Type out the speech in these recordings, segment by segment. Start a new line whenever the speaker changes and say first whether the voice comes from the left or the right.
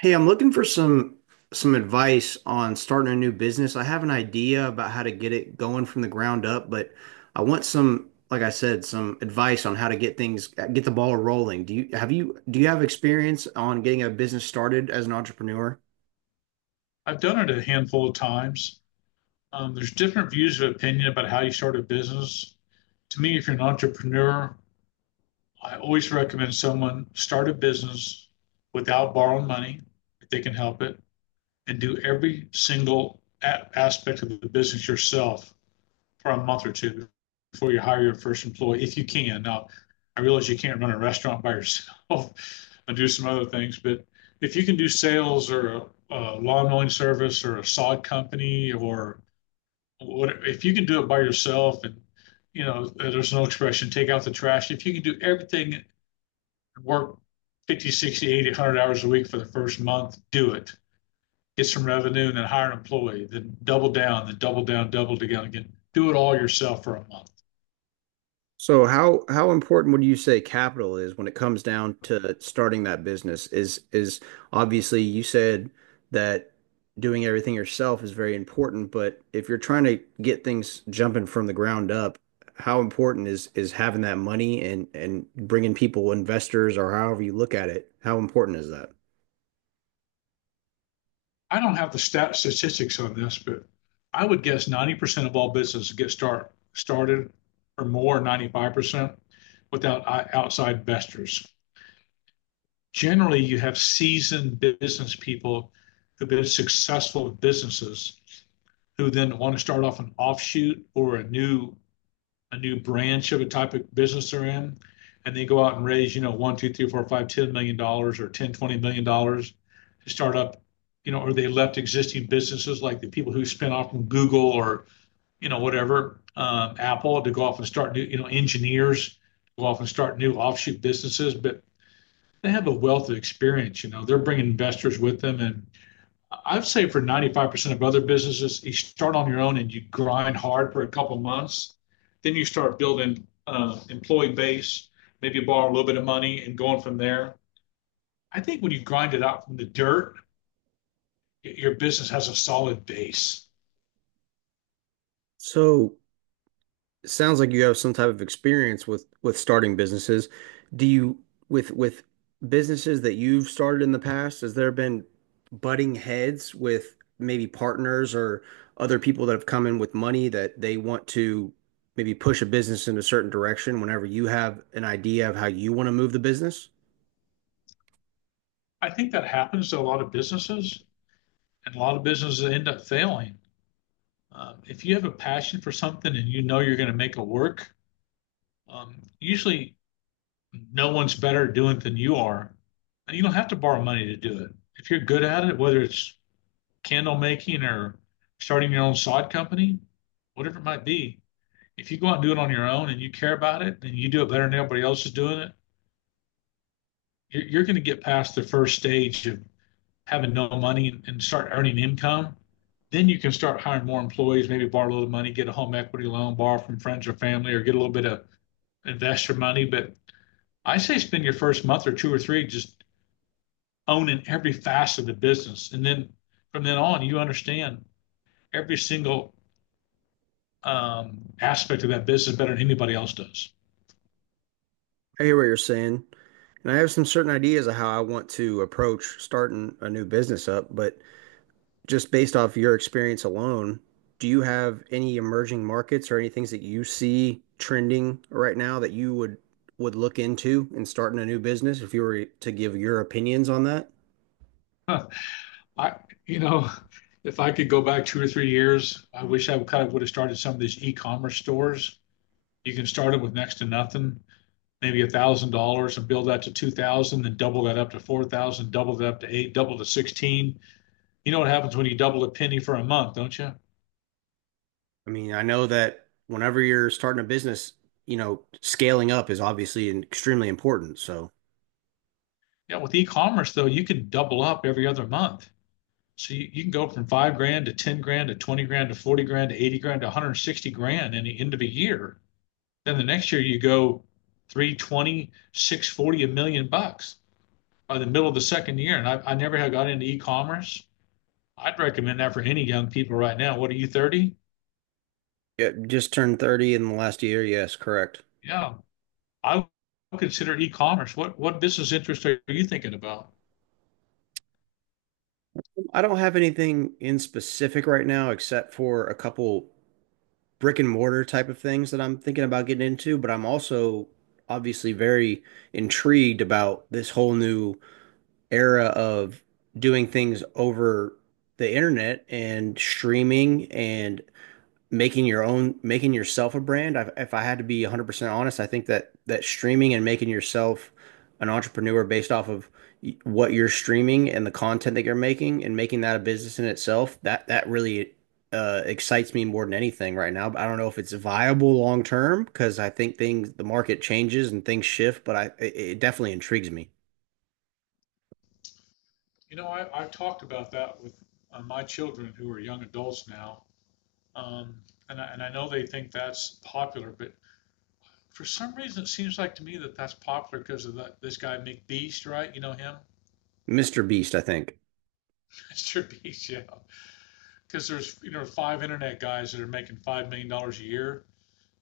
right: Hey, I'm looking for some advice on starting a new business. I have an idea about how to get it going from the ground up, but I want some, like I said, some advice on how to get the ball rolling. Do you have experience on getting a business started as an entrepreneur?
left: I've done it a handful of times. There's different views of opinion about how you start a business. To me, if you're an entrepreneur, I always recommend someone start a business without borrowing money if they can help it and do every single aspect of the business yourself for a month or two before you hire your first employee, if you can. Now, I realize you can't run a restaurant by yourself and do some other things, but if you can do sales or a lawn mowing service or a sod company or what, if you can do it by yourself and there's no expression, take out the trash. If you can do everything, work 50, 60, 80, 100 hours a week for the first month, do it. Get some revenue and then hire an employee, then double down again. Do it all yourself for a month.
right: So how important would you say capital is when it comes down to starting that business? Is Obviously you said that doing everything yourself is very important, but if you're trying to get things jumping from the ground up, how important is having that money and bringing people, investors, or however you look at it, how important is that?
left: I don't have the statistics on this, but I would guess 90% of all businesses get started or more, 95% without outside investors. Generally, you have seasoned business people who've been successful with businesses who then want to start off an offshoot or a new branch of a type of business they're in, and they go out and raise, one, two, three, four, five, $10 million or ten, $20 million to start up, or they left existing businesses like the people who spin off from Google or you know whatever Apple to go off and start new, engineers go off and start new offshoot businesses, but they have a wealth of experience. They're bringing investors with them, and I'd say for 95% of other businesses, you start on your own and you grind hard for a couple months. Then you start building employee base, maybe borrow a little bit of money and going from there. I think when you grind it out from the dirt, your business has a solid base.
right: So it sounds like you have some type of experience with starting businesses. Do you with businesses that you've started in the past, has there been butting heads with maybe partners or other people that have come in with money that they want to maybe push a business in a certain direction whenever you have an idea of how you want to move the business?
left: I think that happens to a lot of businesses, and a lot of businesses end up failing. If you have a passion for something and you know you're going to make it work, usually no one's better at doing it than you are. And you don't have to borrow money to do it. If you're good at it, whether it's candle making or starting your own sod company, whatever it might be, if you go out and do it on your own and you care about it and you do it better than everybody else is doing it, you're going to get past the first stage of having no money and start earning income. Then you can start hiring more employees, maybe borrow a little money, get a home equity loan, borrow from friends or family, or get a little bit of investor money. But I say spend your first month or two or three just owning every facet of the business. And then from then on, you understand every single aspect of that business better than anybody else does.
right: I hear what you're saying, and I have some certain ideas of how I want to approach starting a new business up, but just based off your experience alone, do you have any emerging markets or any things that you see trending right now that you would look into in starting a new business if you were to give your opinions on that?
left: Huh. I, you know, if I could go back 2 or 3 years, I wish I kind of would have started some of these e-commerce stores. You can start them with next to nothing, maybe $1,000, and build that to $2,000, then double that up to $4,000, double that up to $8,000, double to $16,000. You know what happens when you double a penny for a month, don't you?
right: I mean, I know that whenever you're starting a business, scaling up is obviously extremely important. So,
left: Yeah, with e-commerce though, you can double up every other month. So you can go from 5 grand to 10 grand to 20 grand to 40 grand to 80 grand to 160 grand in the end of a year. Then the next year you go three twenty, six forty, 1 million bucks by the middle of the second year. And I never had got into e-commerce. I'd recommend that for any young people right now. What are you, 30?
right: yeah, just turned 30 in the last year. Yes, correct.
left: Yeah. I would consider e-commerce. What business interest are you thinking about?
right: I don't have anything in specific right now except for a couple brick and mortar type of things that I'm thinking about getting into, but I'm also obviously very intrigued about this whole new era of doing things over the internet and streaming and making yourself a brand. If I had to be 100% honest, I think that streaming and making yourself an entrepreneur based off of what you're streaming and the content that you're making and making that a business in itself that really excites me more than anything right now, but I don't know if it's viable long term because I think things the market changes and things shift. But it definitely intrigues me.
left: I've talked about that with my children who are young adults now. Um, and I know they think that's popular, but for some reason, it seems like to me that that's popular because of that, this guy McBeast, right? You know him,
right: Mr. Beast, I think.
left: Mr. Beast, yeah. Because there's five internet guys that are making $5 million a year.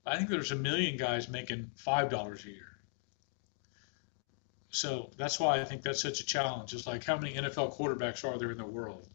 left: I think there's a million guys making $5 a year. So that's why I think that's such a challenge. It's like how many NFL quarterbacks are there in the world?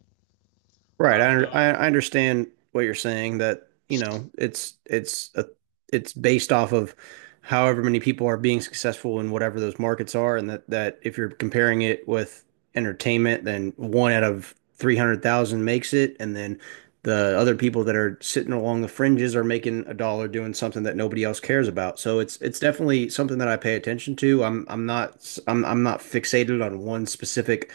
right: Right.
left: I don't
right: I,
left: know.
right: I I understand what you're saying that, it's based off of however many people are being successful in whatever those markets are. And that that if you're comparing it with entertainment, then one out of 300,000 makes it, and then the other people that are sitting along the fringes are making a dollar doing something that nobody else cares about. So it's definitely something that I pay attention to. I'm not fixated on one specific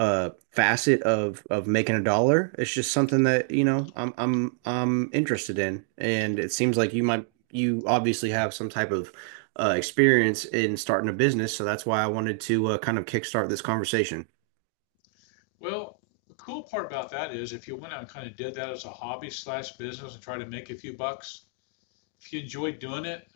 right: facet of making a dollar. It's just something that I'm interested in. And it seems like you obviously have some type of experience in starting a business, so that's why I wanted to kind of kickstart this conversation.
left: Well, the cool part about that is if you went out and kind of did that as a hobby slash business and tried to make a few bucks, if you enjoyed doing it,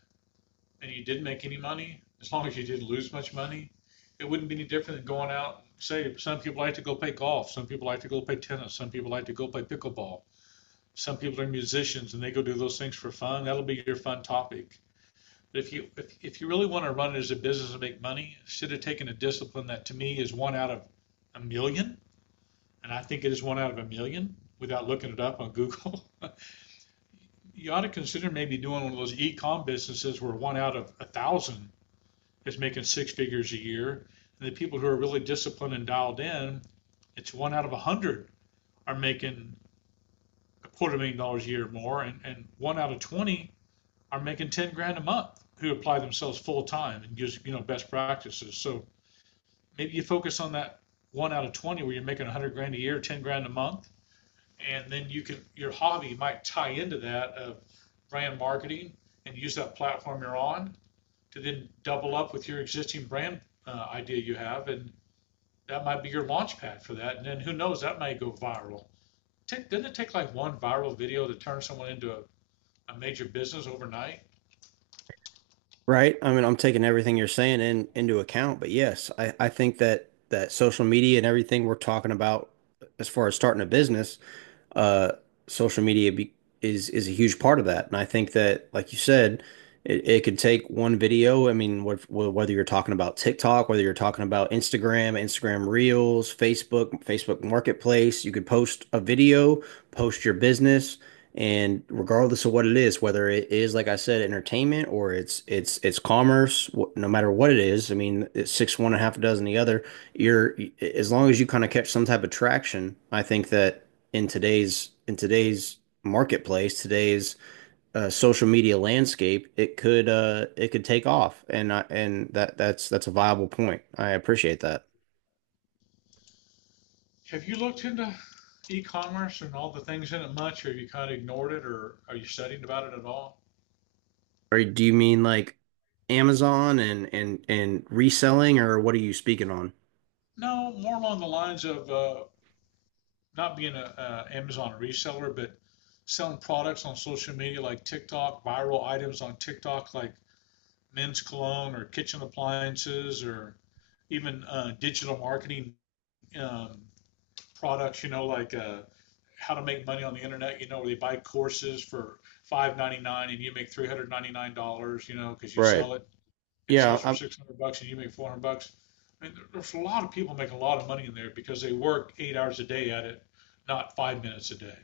left: and you didn't make any money, as long as you didn't lose much money, it wouldn't be any different than going out, say, some people like to go play golf, some people like to go play tennis, some people like to go play pickleball. Some people are musicians and they go do those things for fun. That'll be your fun topic. But if you really want to run it as a business and make money, instead of taking a discipline that to me is one out of a million, and I think it is one out of a million without looking it up on Google. You ought to consider maybe doing one of those e-com businesses where one out of a thousand is making six figures a year. And the people who are really disciplined and dialed in, it's one out of a hundred are making a quarter million dollars a year or more, and one out of 20 are making 10 grand a month who apply themselves full time and gives best practices. So maybe you focus on that one out of 20 where you're making 100 grand a year, 10 grand a month, and then you can your hobby might tie into that of brand marketing and use that platform you're on to then double up with your existing brand idea you have and that might be your launch pad for that. And then who knows, that may go viral. Take, didn't it take like one viral video to turn someone into a major business overnight?
right: Right. I mean, I'm taking everything you're saying in into account, but yes, I think that social media and everything we're talking about as far as starting a business, uh, social media be, is a huge part of that. And I think that, like you said, it could take one video. I mean, whether you're talking about TikTok, whether you're talking about Instagram, Instagram Reels, Facebook, Facebook Marketplace, you could post a video, post your business, and regardless of what it is, whether it is, like I said, entertainment or it's commerce. No matter what it is, I mean, it's six one and a half a dozen the other. You're As long as you kind of catch some type of traction, I think that in today's marketplace, today's social media landscape, it could take off. And that's a viable point. I appreciate that.
left: Have you looked into e-commerce and all the things in it much, or have you kind of ignored it, or are you studying about it at all?
right: Or do you mean like Amazon and reselling, or what are you speaking on?
left: No, more along the lines of not being an Amazon reseller, but selling products on social media like TikTok, viral items on TikTok like men's cologne or kitchen appliances, or even digital marketing um, products, like how to make money on the internet, where they buy courses for 599 and you make $399, because you
right: Right.
left: sell it. It
right: Yeah,
left: sells for
right: I
left: 600 bucks and you make 400 bucks. I mean, there's a lot of people making a lot of money in there because they work 8 hours a day at it, not 5 minutes a day.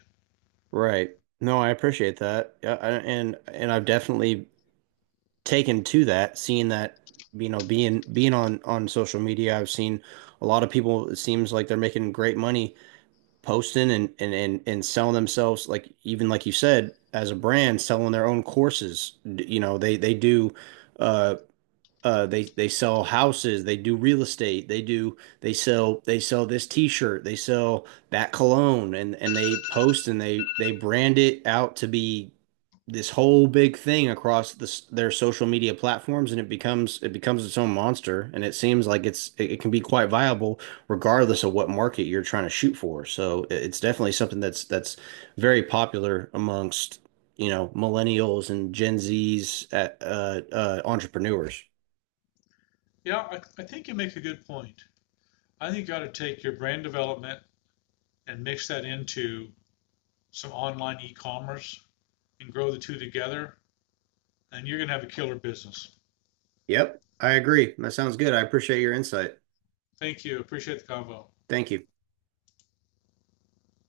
right: right. No, I appreciate that. Yeah, and I've definitely taken to that, seeing that, you know, being on social media, I've seen a lot of people. It seems like they're making great money posting and selling themselves, like even like you said, as a brand, selling their own courses. You know, they do, uh they sell houses. They do real estate. They sell this t-shirt. They sell that cologne. And they post, and they brand it out to be this whole big thing across this their social media platforms. And it becomes its own monster. And it seems like it can be quite viable regardless of what market you're trying to shoot for. So it's definitely something that's very popular amongst, you know, millennials and gen z's entrepreneurs.
left: Yeah, I think you make a good point. I think you ought to take your brand development and mix that into some online e-commerce and grow the two together, and you're gonna have a killer business.
right: Yep, I agree. That sounds good. I appreciate your insight.
left: Thank you. Appreciate the convo.
right: Thank you.